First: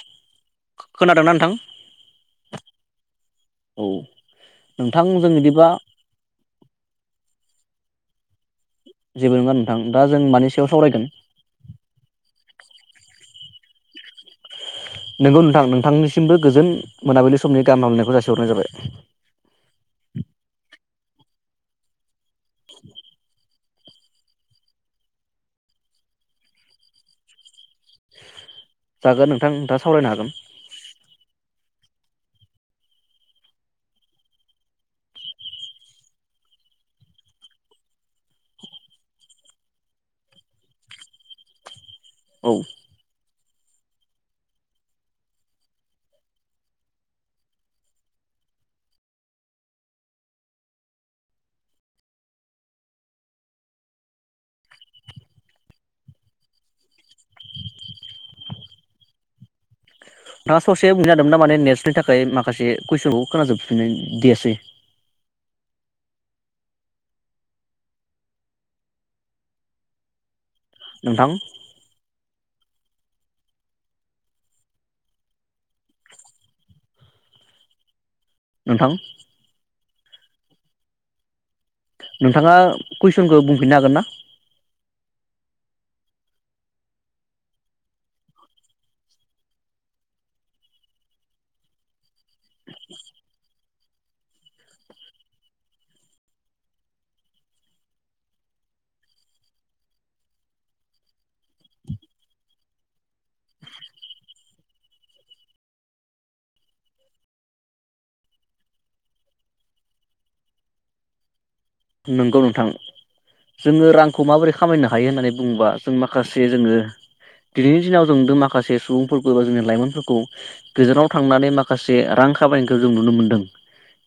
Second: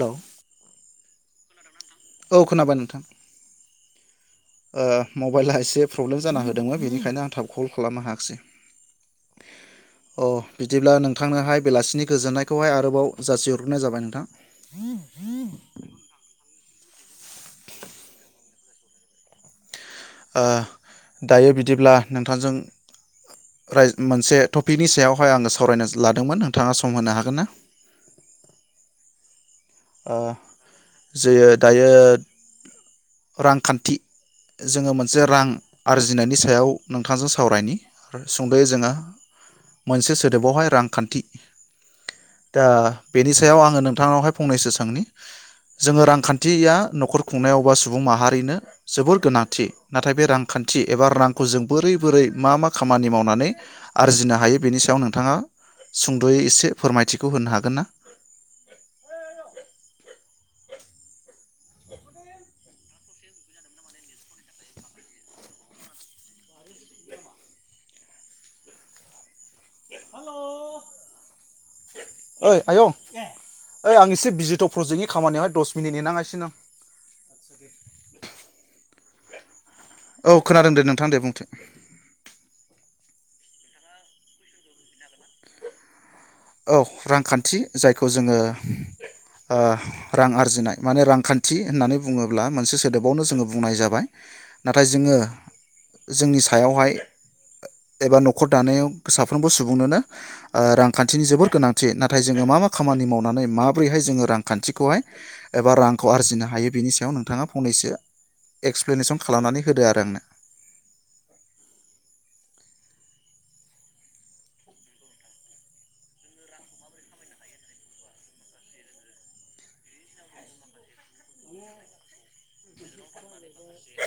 Hello खोनादोंना नोंथां औ खोनाबाय नोंथां औ ओ नोंथां जों मबाइला बिदिबा एसे प्रब्लेम जाना होदोंमोन बेनिखायनो आं थाब कल खालामनो हायाखिसै जेबो नङा नोंथां दा जों अ मानि सायाव बिदिब्ला सावरायगोन नोंथांनाहाय बेलासिनि गोजोननायखौहाय आरो बाव जासि हरग्रोनाय जाबाय नोंथां नोंगौ नोंथां नोंथांनिसिमबो गोजोन मोनाबिलि समनि गाहाम हामलायनायखौ जासिहरनाय जाबाय [inaudible] ओ दायो बिदिब्ला नोंथांजों राय मोनसे टपिकनि सायावहाय आङो सावरायनो लादोंमोन नोंथाङा सम होनो हागोन ना? हागोन ओं नोंथाङा सावरायनो ओ हागोन जे दायो रांखान्थि जोङो मोनसे रां आरजिनायनि सायाव नोंथांजों सावरायनि सुंदयै जोङो मोनसे सोदोबावहाय रांखान्थि औ दा बेनि याव आङो नोंथांनावहाय फंनैसोनि सोंनि जोङो रांखान्थि या नखर खुंनायावबा सुबुं माहारिनो जोबोर गोनांथि नाथाय बे रांखान्थि एबा रांखौ जों बोरै बोरै मा मा खामानि मावनानै आरजिनो हायो बेनि सायाव नोंथाङा सुंदयै एसे फोरमायथिखौ होनो हागोन ना? नोंथाङा ससे ना माने नेट्सनि थाखाय माखासे कुइसनखौ खोनाजोबफिननो दियासै [inaudible] नोंथां ओइ आयं ओइ आं एसे बिजिथ प्रजेक्टनि खामानियावहाय दस मिनिट नेेनाङासिनो आं नोंथां औ खोनादों दे नोंथां दे बुंथे नोंथाङा कुइसनखौ बुंफिननो हागोन ना औ रांखान्थि जायखौ जोङो ओ रां आरजिनाय माने रांखान्थि होननानै बुङोब्ला मोनसे सोदोबावनो जोङो बुंनाय जाबाय नाथाय जोङो जोंनि सायावहाय एबा नखर दानायाव साफ्रोमबो सुबुंनोनो ओ रांखा थिनि जोबोर गोनांथि नाथाय जोङो मा मा खामानि मावनानै माबोरैहाय जोङो रांखान्थिखौहाय एबा रांखौ आरजिनो हायो बिनि सायाव नोंथाङा फंनैसो एक्सप्लेनेसन खालामनानै होदो आरो आंनो नंगौ नोंथां जोङो रांखौ माबोरै खामायनो हायो होननानै बुङोबा जों माखासे जोङो दिनैनि दिनाव जों माखासे सुबुंफोरखौ बा जोंनि लाइमोनफोरखौ गोजानाव थांनानै माखासे रां खामायनायखौ जों नुनो मोनदों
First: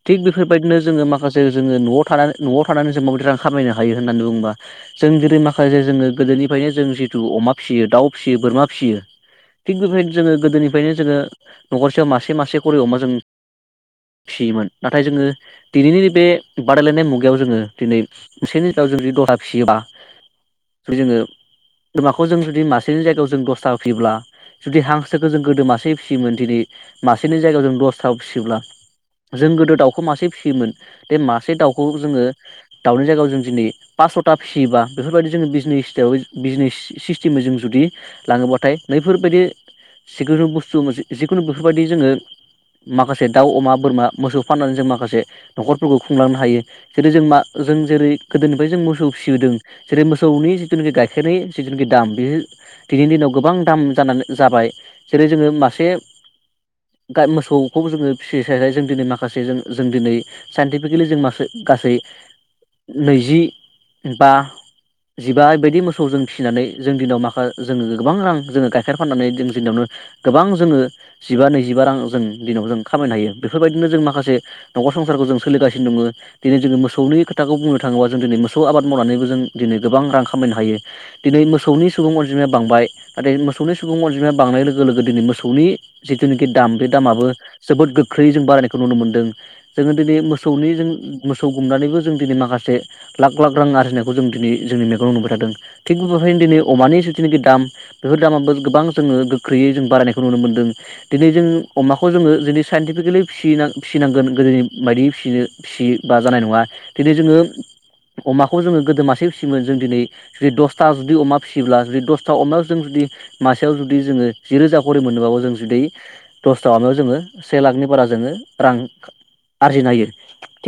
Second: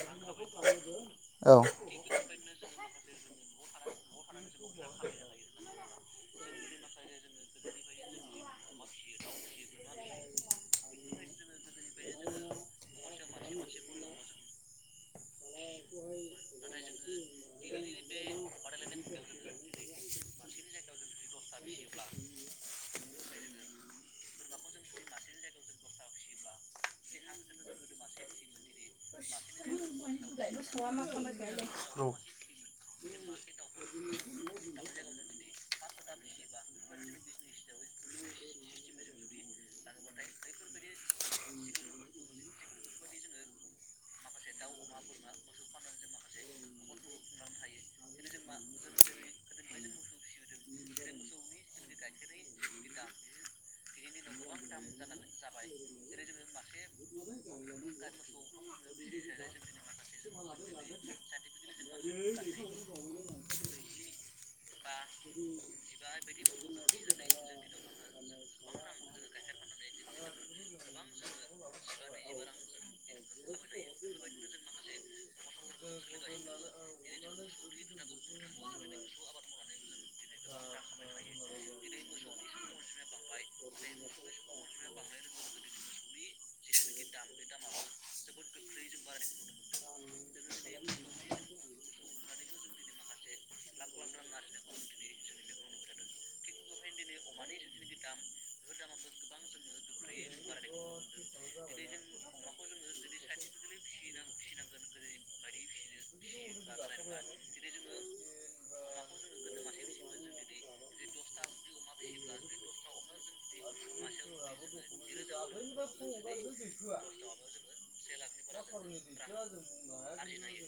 थिग बेफोरबायदिनो जोङो माखासे जोङो न'आव थानानै थानानैनानै जों माबै रां खामायनो हायो होननानै बुङोबा जों जेरै माखासे जोङो गोदोनिफ्रायनो जों जितु अमा फिसियो दाउ फिसियो बोरमा फिसियो थिग बेबायदिनो जोङो गोदोनिफ्रायनो जोङो नखरसेयाव मासे मासे खरि अमा जों फिसियोमोन नाथाय जोङो दिनैनि बे बादायलायनाय मुगायाव खौ जोङो दिनै मोसेनि जायगायाव जुदि दसथा फिसियोबा जुदि जोङो बोरमाखौ जों जुदि मासेनि जायगायाव जों दसथा फिसियोब्ला जुदि हांसोखौ जों गोदो मासे फिसियोमोन दिनै मासेनि जायगायाव जों दसथा फिसियोब्ला जों गोदो दाउखौ मासे फिसियोमोन बेे मासे दाउखौ औ जोङो दाउनि जायगायाव जों दिनै पाससथा फिसियोबा बेफोरबायदि जोङो बिजनेस बिजनेस सिस्टेमै जों जुदि लाङोबाथाय नैफोरबायदि जिखुनु बुस्थु मोन जिखुनु बेफोरबायदि जोङो माखासे दाउ अमा बोरमा मोसौ फाननानै जों माखासे से नखरफोरखौ खुंलांनो हायो जेरै जों मा जों जेरै गोदोनिफ्राय जों मोसौ फिसिदों जेरै मोसौनि जिथुनाखि गाइखेरनि जिथुनाखि दाम बे दिनैनि दिनाव गोबां दाम जानानै जाबाय जेरै जोङो मासे गाइ मोसौखौ जोङो फिसिसायसाय जों दिनै माखासे माखासे जों जों दिनै साइन्टिफिकेलि जों मासे गासै नैजि बा जिबा बायदि मोसौ जों फिसिनानै जों दिनाव माखा जोङो गोबां रां जोङो गाइखेर फाननानै जों दिनावनो गोबां जोङो जिबा नैजिबा रां जों दिनाव जों खामायनो हायो बेफोरबायदिनो जों माखासे से नखर संसारखौ जों सोलिगासिनो दङ जों मोसौनि खोथखौ बुंनो थाङोबा जों दिनै मोसौ आबाद मावनानैबो जों दिनै गोबां रां खामायनो हायो दिनै मोसौनि सुबुं अनजिमाया बांबाय नाथाय मोसौनि सुबुं अनजिमाया बांनाय लोगो लोगो दिनै मोसौनि जिथुनाखि दाम बे दामाबो जोबोद गोख्रैयै जों बारायनायखौ नुनो मोन्दों जोङो दिनै मोसौनि जों मोसौ गुमनानैबो जों दिनै माखासे लाख लाख रां आरजिनायखौ जों दिनै जोंनि मेगनाव नुबाय थादों थिग बेफोरबादिनो दिनै अमानि जिथुनाखि दाम बेफोर दामाबो गोबां जोङो गोख्रैयै जों बारायनायखौ नुनो मोनदों दिनै जों अमाखौ जोङो दिनै साइन्टिफिकेलि फि फिसिनांगोन गोदोनि बायदियै फिसिनो फिसि बा जानाय नङा दिनै जोङो अमाखौ जोङो गोदो मासे फिसियोमोन जों दिनै जुदि दसथा जुदि अमा फिसियोब्ला जुदि दसथा अमायाव जों जुदि मासेयाव जुदि जोङो जिरोजा खरि मोनोबाबो जों जुदि दसथा अमायाव जोङो से लाखनि बारा जोङो रां रां आरजिनो हायो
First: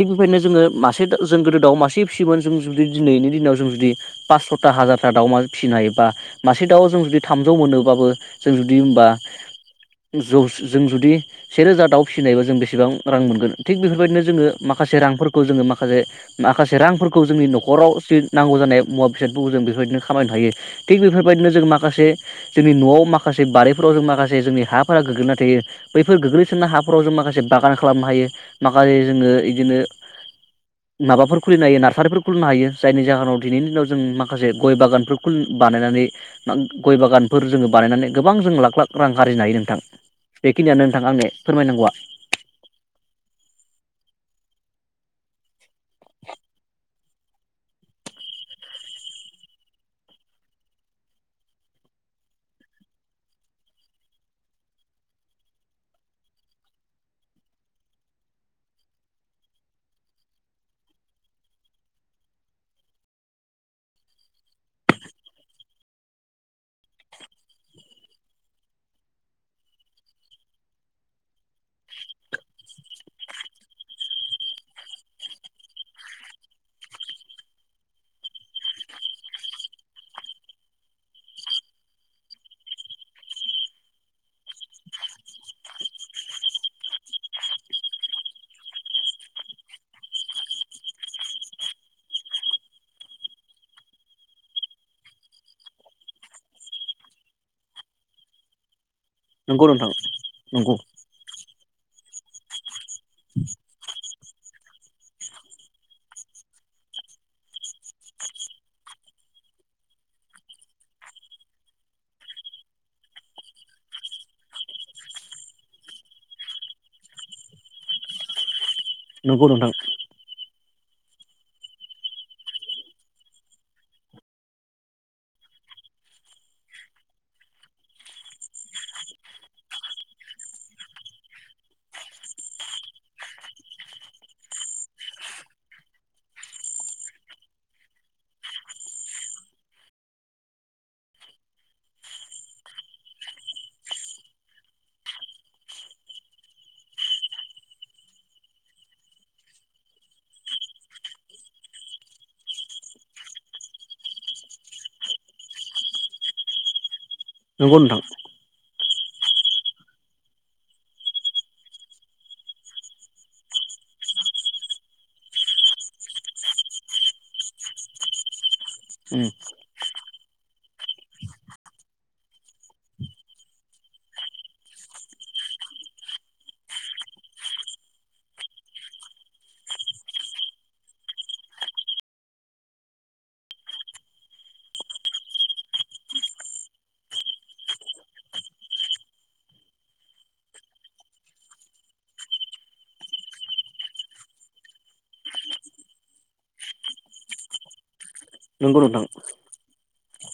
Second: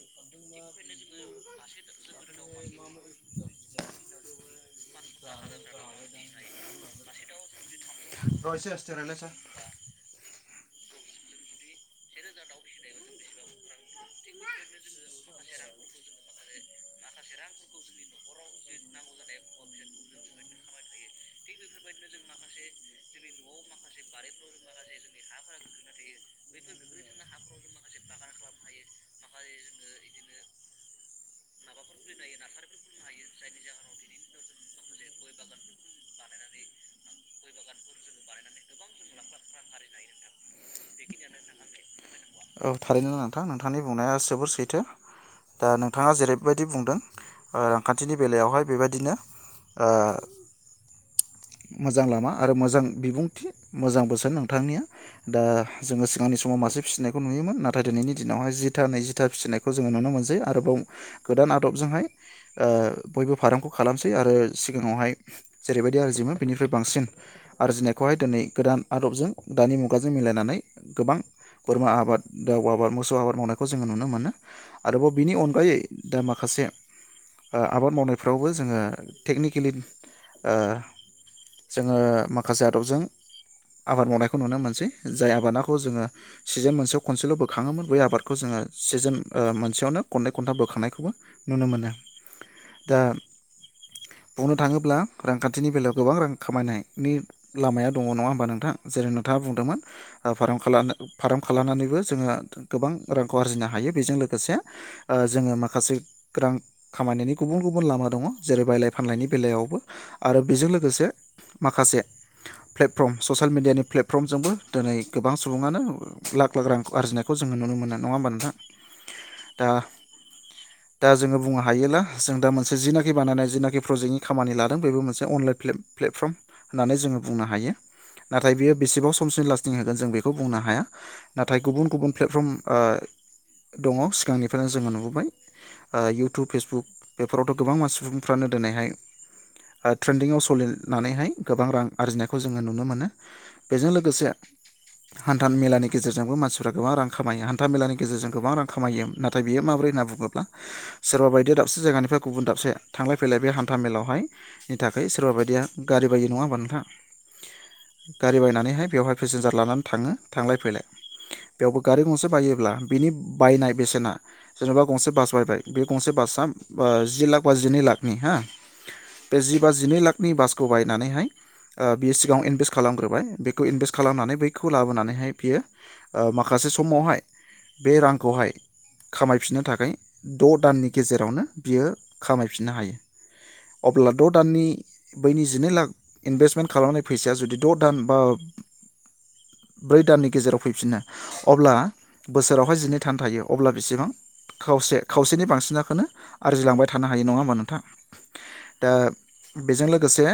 बेफोरबादिनो जोङो मासे जों गोदो दाउ मासे फिसियोन जों जुदि दिनैनि दिनाव जों जुदि पाछथा हार दाउ फिसिनो हायोबा मासे दाउ जों जुदि थामजौ मोनोबाबो जों जुदि सेेरोजा दाउ फिसिनायबा जों बेसेबां रां मोनगोन थिक बेफोर बेबायदिनो जोङो माखासे रांफोरखौ जोङो माखासे माखासे रांफोरखौ जोंनि नखराव जि नांगौ जानाय मुवा बेसादफोरखौ जों बेफोरबायदिनो खामायनो हायो थिग बेफोरबायदिनो जों माखासे माखासे जोंनि नआव माखासे बारिफोराव जों माखासे जोंनि हाफोरा गोग्लैनाय थायो बैफोर गोग्लैसोना हाफोराव जों माखासे बागान खालामनो हायो माखासे जोङो बिदिनो माबाफोर खुलिनो हायो नार्सारिफोर खुलिनो हायो जायनि जाहोनाव दिनैनि दिनाव जों माखासे गय बागानफोर खुलि बानायनानै गय बागानफोर जोङो बानायनानै गोबां जों लाख लाख रां आरजिनो हायो नोंथां बेखिनियानो नोंथां आंनि फोरमायनांगौआ औ थारैनो नोंथां नोंथांनि बुंनाया जोबोर सैथो दा नोंथाङा जेरैबायदि बुंदों रांखान्थिनि बेलायावहाय बेबायदिनो ओ मोजां लामा आरो मोजां बिबुंथि मोजां बोसोन नोंथांनिया दा जोङो सिगांनि समाव मासे फिसिनायखौ नुयोमोन नाथाय दिनैनि दिनावहाय जिथा नैजिथा फिसिनायखौ जोङो नुनो मोनसै आरोबाव गोदान आदबजोंहाय बयबो फार्मखौ खालामसै आरो सिगाङावहाय जेरैबायदि आरजियोमोन बिनिफ्राय बांसिन आरजिनायखौहाय दिनै गोदान आदबजों दानि मुगाजों मिलायनानै गोबां बोरमा आबाद दाउ आबाद मोसौ आबाद मावनायखौ जोङो नुनो मोनो आरोबाव बिनि अनगायै दा माखासे आबाद मावनायफ्रावबो जोङो टेकनिकेलि ओ जोङो माखासे आदबजों आबाद मावनायखौ नुनो मोनसै जाय आबादाखौ जोङो सिजोन मोनसेयाव खनसेल बोखाङोमोन बै आबादखौ जोङो सिजोन मोनसेयावनो खननै खन्था बोखांनायखौबो नुनो मोनो दा बुंनो थाङोब्ला रांखान्थिनि बेलायाव गोबां रां खामायनायनि लामाया दङ नङा होमबा नोंथां जेरै नोंथाङा नंगौ बुंदोंमोन नोंथां फार्म नंगौ खालामनाय फार्म खालामनानै जों गोबां रांखौ आरजिनो हायो बेजों लोगोसे जोङो माखासे रां खामायनायनि गुबुन गुबुन लामा दङ जेरै बायलाय फानलायनि बेलायावबो आरो बेजों लोगोसे लोगोसे माखासे प्लेटफर्म ससियेल मेडियानि प्लेटफर्मजोंबो दिनै गोबां सुबुङानो लाख लाख रां आरजिनायखौ जोङो नुनो मोनो नङा होमबा नोंथा नोंगौ नोंथां दा जोङो बुंनो हायोब्ला जों दा मोनसे जिनाखि बानायनाय जिनाखि प्रजेक्टनि खामानि लादों बेबो मोनसे अनलाइन प्लेटफर्म होननानै जोङो बुंनो हायो नाथाय बियो बेसेबाव समसिम लास्टिं होगोन जों बेखौ बुंनो हाया नाथाय गुबुन गुबुन प्लेटफर्म ओ दङ ओ सिगांनिफ्रायनो जोङो नुबोबाय इयउटुब फेसबुक बेफोरावथ गोबां मानसि सुबुंफ्रानो दिनैहाय ट्रेन्डिंआव सलिनानैहाय गोबां रां आरजिनायखौ जोङो नुनो मोनो बेजों लोगोसे हान्था मेलानि गेजेरजोंबो मानसिफ्रा गोबां रां खामायो हान्था मेलानि गेजेरजों गोबां रां खामायो नाथाय बियो माब्रै होनना बुङोब्ला सोरबा बायदिया दाबसे जायगानिफ्राय गुबुन दाबसे थांलाय फैलाय बे हान्थ मेलायावहायनि थाखाय सोरबा बायदिया गारि बायायो नङा हबा नोंथां नंगौ नोंथां गारि बायनानैहाय बेवहाय़ पेसेनजार लानानै थाङो थांलाय फैलाय बेवबो गारि गंसे बायोबा बिनि बायनाय बेसेना जेनबा गंसे बास बायबाय जेनबा बे गंसे बासआ जि लाक बा जिनै लाकनि हा उम बे जि बा जिनै लाक नि बासखौ बायनानैहाय बियो सिगाङाव इनभेस्ट खालामग्रोबाय बेखौ इनभेस्ट खालामनानै बैखौ लाबोनानैहाय बियो माखासे समावहाय बे रांखौहाय खामायफिननो थाखाय द दाननि गेजेरावनो बियो खामायफिननो हायो अब्ला द दाननि बैनि जिनै लाख इनभेस्टमेन्ट खालामनाय फैसाया जुदि द दान बा ब्रै दाननि गेजेराव फैफिनो अब्ला बोसोरावहाय जिनै दान थायो अब्ला बेसेबां खावसे खावसेनि बांसिनाखौनो आरजिलांबाय थानो हायो नङा होमबा नोंथां। नोंगौ दा नोंथां बेजों लोगोसे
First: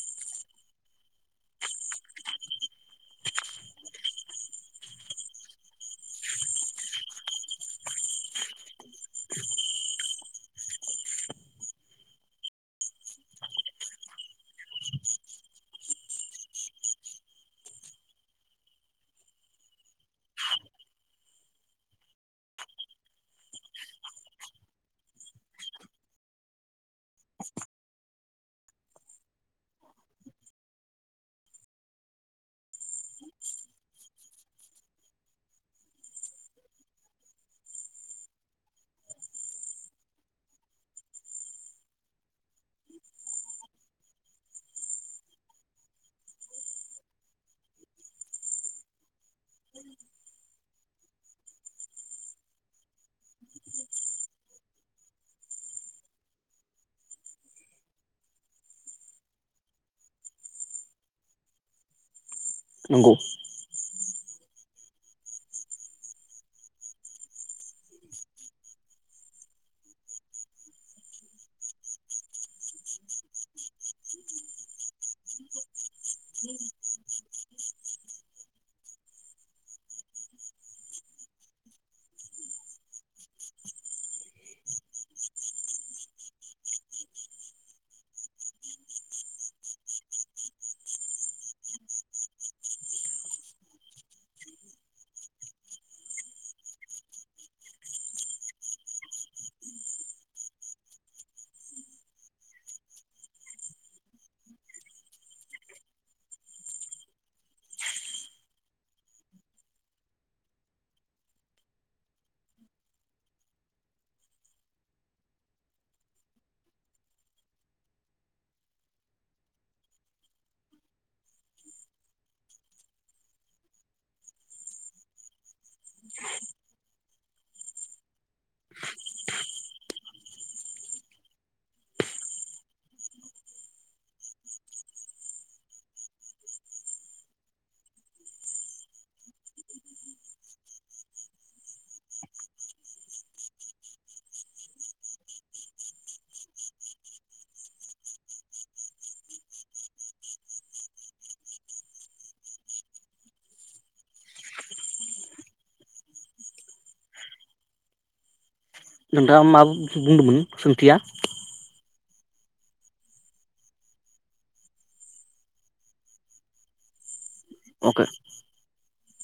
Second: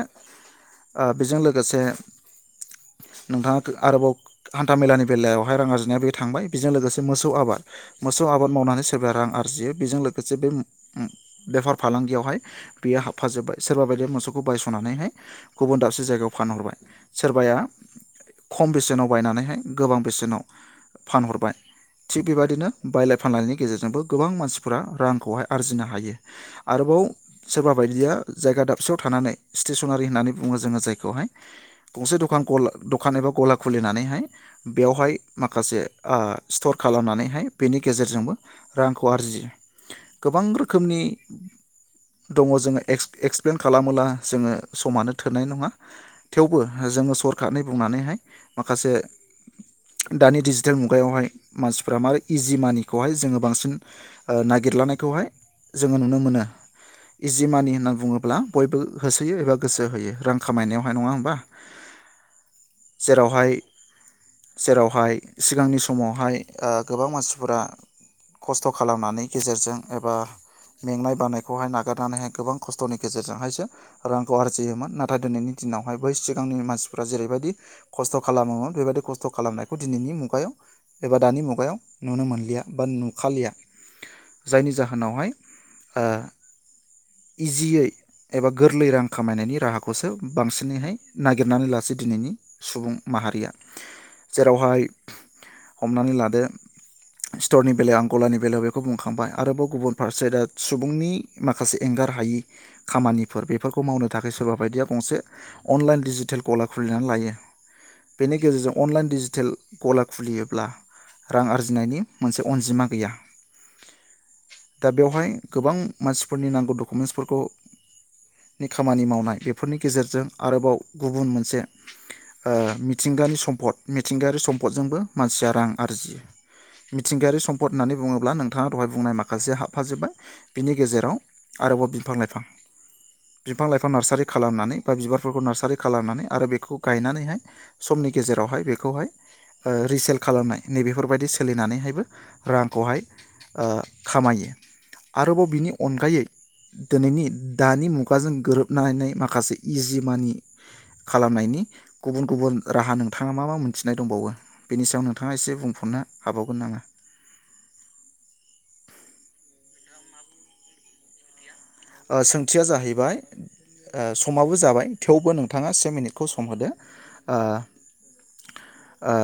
बेजों लोगोसे नोंथाङा आरोबाव हान्थाामेलानि बेलायावहाय रां आरजिनाया बे थांबाय बेजों लोगोसे मोसौ आबाद मोसौ आबाद मावनानै सोरबाया रां आरजियो बेजों लोगोसे बेफार फालांगियावहाय बेयो हाबफाजोब्बाय सोरबा बायदि मोसौ खौ बायसनानैहाय गुबुन दाबसे जायगायाव फानहरबाय सोरबाया खम बेसेनाव बायनानैहाय गोबां बेसेनाव फानहरबाय थिग बेबादिनो बायलाय फानलायनि गेजेरजोंबो गोबां मानसिफोरा रांखौहाय आरजिनो हायो आरोबाव सोरबा बायदिया जायगा दाबसेयाव थानानै स्टेसनारि होननानै बुङो जोङो जायखौहाय गंसे दखान एबा गला खुलिनानैहाय बेयावहाय माखासे स्टर खालामनानैहाय बेनि गेजेरजोंबो रांखौ आरजियो गोबां रोखोमनि दङ जोङो [unintelligible] खालामोब्ला जोङो समानो थोननाय नङा थेवबो जोङो सरखारनि बुंनानैहाय माखासे दानि डिजिटेल मुगायावहाय मानसिफ्रा मारै इजि मानिखौहाय जोङो बांसिन नागिरलानायखौहाय जोङो नुनो मोनो इजि मानि होननानै बुङोब्ला बयबो होसोयो एबा गोसो होयो रां खामायनायावहाय नङा होमबा नंगौ जेरावहाय जेरावहाय सिगांनि समावहाय ओ गोबां मानसिफोरा खस्थ खालामनानै गेजेरजों एबा मेंनाय बानायखौहाय नागारनानैहाय गोबां खस्थनि गेजेरजों हायसो रांखौ आरजियोमोन नाथाय दिनैनि दिनावहाय बै सिगांनि मानसिफ्रा जेरैबायदि खस्थ खालामोमोन बेबायदि खस्थ खालामनायखौ दिनैनि मुगायाव एबा दानि मुगायाव नुनो मोनलिया बा नुखालिया जायनि जाहोनावहाय ओ इजियै एबा गोरलै रां खामायनायनि राहाखौसो बांसिनैहाय नागिरनानै लासै दिनैनि सुबुं माहारिया जेरावहाय हमनानै लादो सिथरनि बेलायाव आं गलानि बेलायाव बेखौ बुंखांबाय आरोबाव गुबुन फारसे दा सुबुंनि माखासे एंगार हायि खामानिफोर बेफोरखौ मावनो थाखाय सोरबा बायदिया गंसे अनलाइन डिजिटेल गला खुलिनानै लायो। बेनि गेजेरजों अनलाइन डिजिटेल गला खुलियोब्ला रां आरजिनायनि मोनसे अनजिमा गैया। दा बेवहाय गोबां मानसिफोरनि नांगौ डकुमेन्टसफोरखौ नि खामानि मावनाय बेफोरनि गेजेरजों आरोबाव गुबुन मोनसे मिथिंगानि सम्पद मिथिंगायारि सम्फदजोंबो मानसिया रां आरजियो। मिथिंगायारि सम्पद होननानै बुङोब्ला नोंथाङा दहाय बुंनाय माखासे हाबफाजोब्बाय। बिनि गेजेराव आरोबाव बिफां लाइफां बिफां लाइफां नार्सारि खालामनानै बा बिबारफोरखौ नार्सारि खालामनानै आरो बेखौ गायनानैहाय समनि गेजेरावहाय बेखौहाय ओ रिसेल खालामनाय नैबेफोरबायदि सोलिनानैहायबो रांखौहाय ओ खामायो आरोबाव बिनि अनगायै दोनैनि दानि मुगाजों गोरोबनानै माखासे इजि मानि खालामनायनि गुबुन गुबुन राहा नोंथाङा मा मा मोनथिनाय दंबावो बेनि सायाव नोंथाङा एसे बुंफोरनो हाबावगोन नामा? नोंथाङा मा बु-बुंदोंमोन सोंथिया? ओ सोंथिया जाहैबाय ओ समाबो जाबाय थेवबो नोंथाङा से मिनिटखौ सम होदो। ओ अके ओ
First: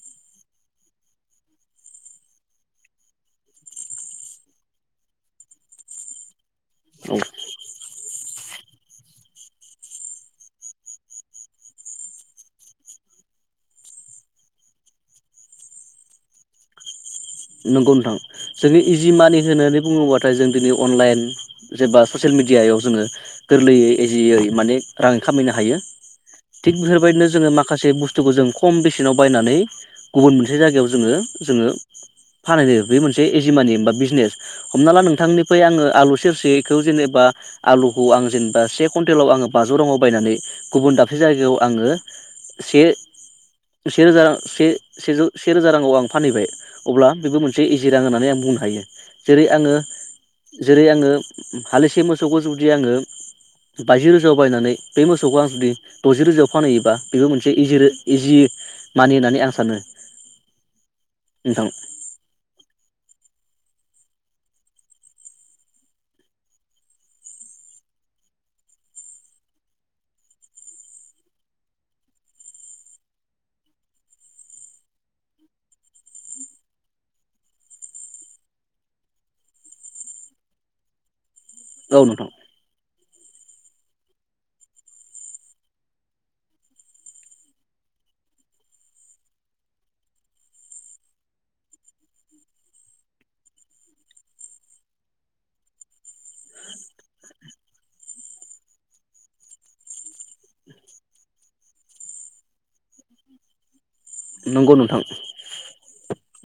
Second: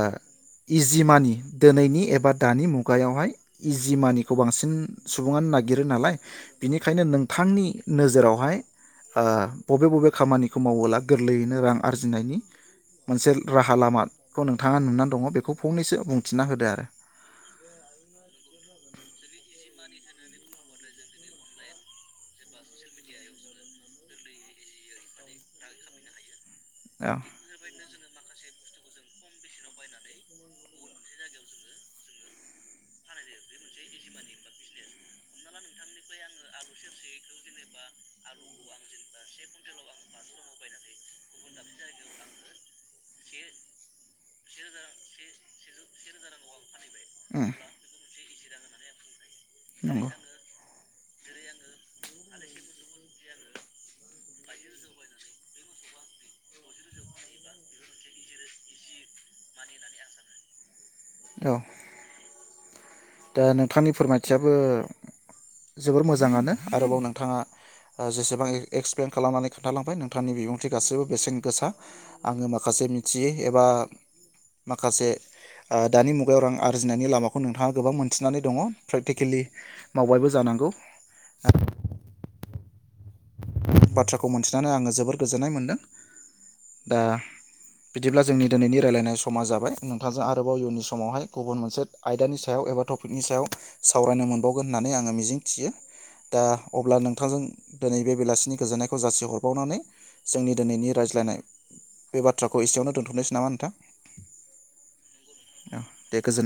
इजि मानि दिनैनि एबा दानि मुगायावहाय इजि मानिखौ बांसिन सुबुङानो नागिरो नालाय बिनिखायनो औ नों थांनि नोजोरावहाय ओ बबे बबे खामानिखौ मावोब्ला गोरलैयैनो रां आरजिनायनि मोनसे राहा लामाखौ नोंथाङा नुना दङ' बेखौ फंनैसो बुंथिना होदो आरो। नंगौ नोंथां जोङो इजि मानि होननानै बुङोब्लाथाय जों दिनै अनलाइन जेबा ससियेल मिडियायाव जोङो गोरलैयै इजियै माने रां खामायनो हायो। थिग औ बेफोरबायदिनो जोङो माखासे बुस्थुखौ जों खम बेसेनाव बायनानै गुबुन मोनसे जायगायाव जोङो जोङो फानहैयो बे मोनसे एजि मानि बा बिजनेस। हमना ला नोंथांनिफ्राय आङो आलु सेरसेखौ जेनेबा आलुखौ आं जेनेबा से कुइन्टेलाव आङो बाजौ राङाव बायनानै गुबुन दाबसे जायगायाव आङो से से रोजा से सेजौ से से रोजा राङाव आं फानहैबाय अब्ला बेबो उम मोनसे इजि रां होननानै आं बु बुंनो हायो। जेरै आङो नंगौ जेरै आङो हालिसे मोसौखौ जुदि आङो बाजि रोजायाव बायनानै बे मोसौखौ आं जुदि दजि रोजायाव फानहैयोबा बेबो मोनसे इजि रो इजि मानि होननानै आं सानो। औ नोंथां। दा नोंथांनि फोरमायथियाबो जोबोर मोजाङानो आरोबाव नोंथाङा जेसेबां एक्सप्लेन खालामनानै खोन्थालांबाय नोंथांनि बिबुंथि गासैबो बेसेन गोसा आङो माखासे मिथियै एबा माखासे ओ दानि मुगायाव रां आरजिनायनि लामाखौ नोंथाङा गोबां मोनथिनानै दङ प्रेक्टिकेलि मावबायबो जानांगौ औ नोंथां। बाथ्राखौ मोन्थिनानै आङो जोबोर गोजोननाय मोनदों। दा बिदिब्ला जोंनि दिनैनि रायलायनाय समा जाबाय नोंथांजों आरोबाव इयुननि समावहाय गुबुन मोनसे आयदानि सायाव एबा टपिकनि सायाव सावरायनो मोनबावगोन होननानै आङो मिजिं थियो। दा अब्ला नोंथांजों दिनै बे बेलासिनि गोजोननायखौ जासिहरबावनानै जोंनि दिनैनि रायज्लायनाय बे बाथ्राखौ एसेयावनो दोनथनोसै नामा नोंथां? नंगौ नोंथां। औ दे गोजोन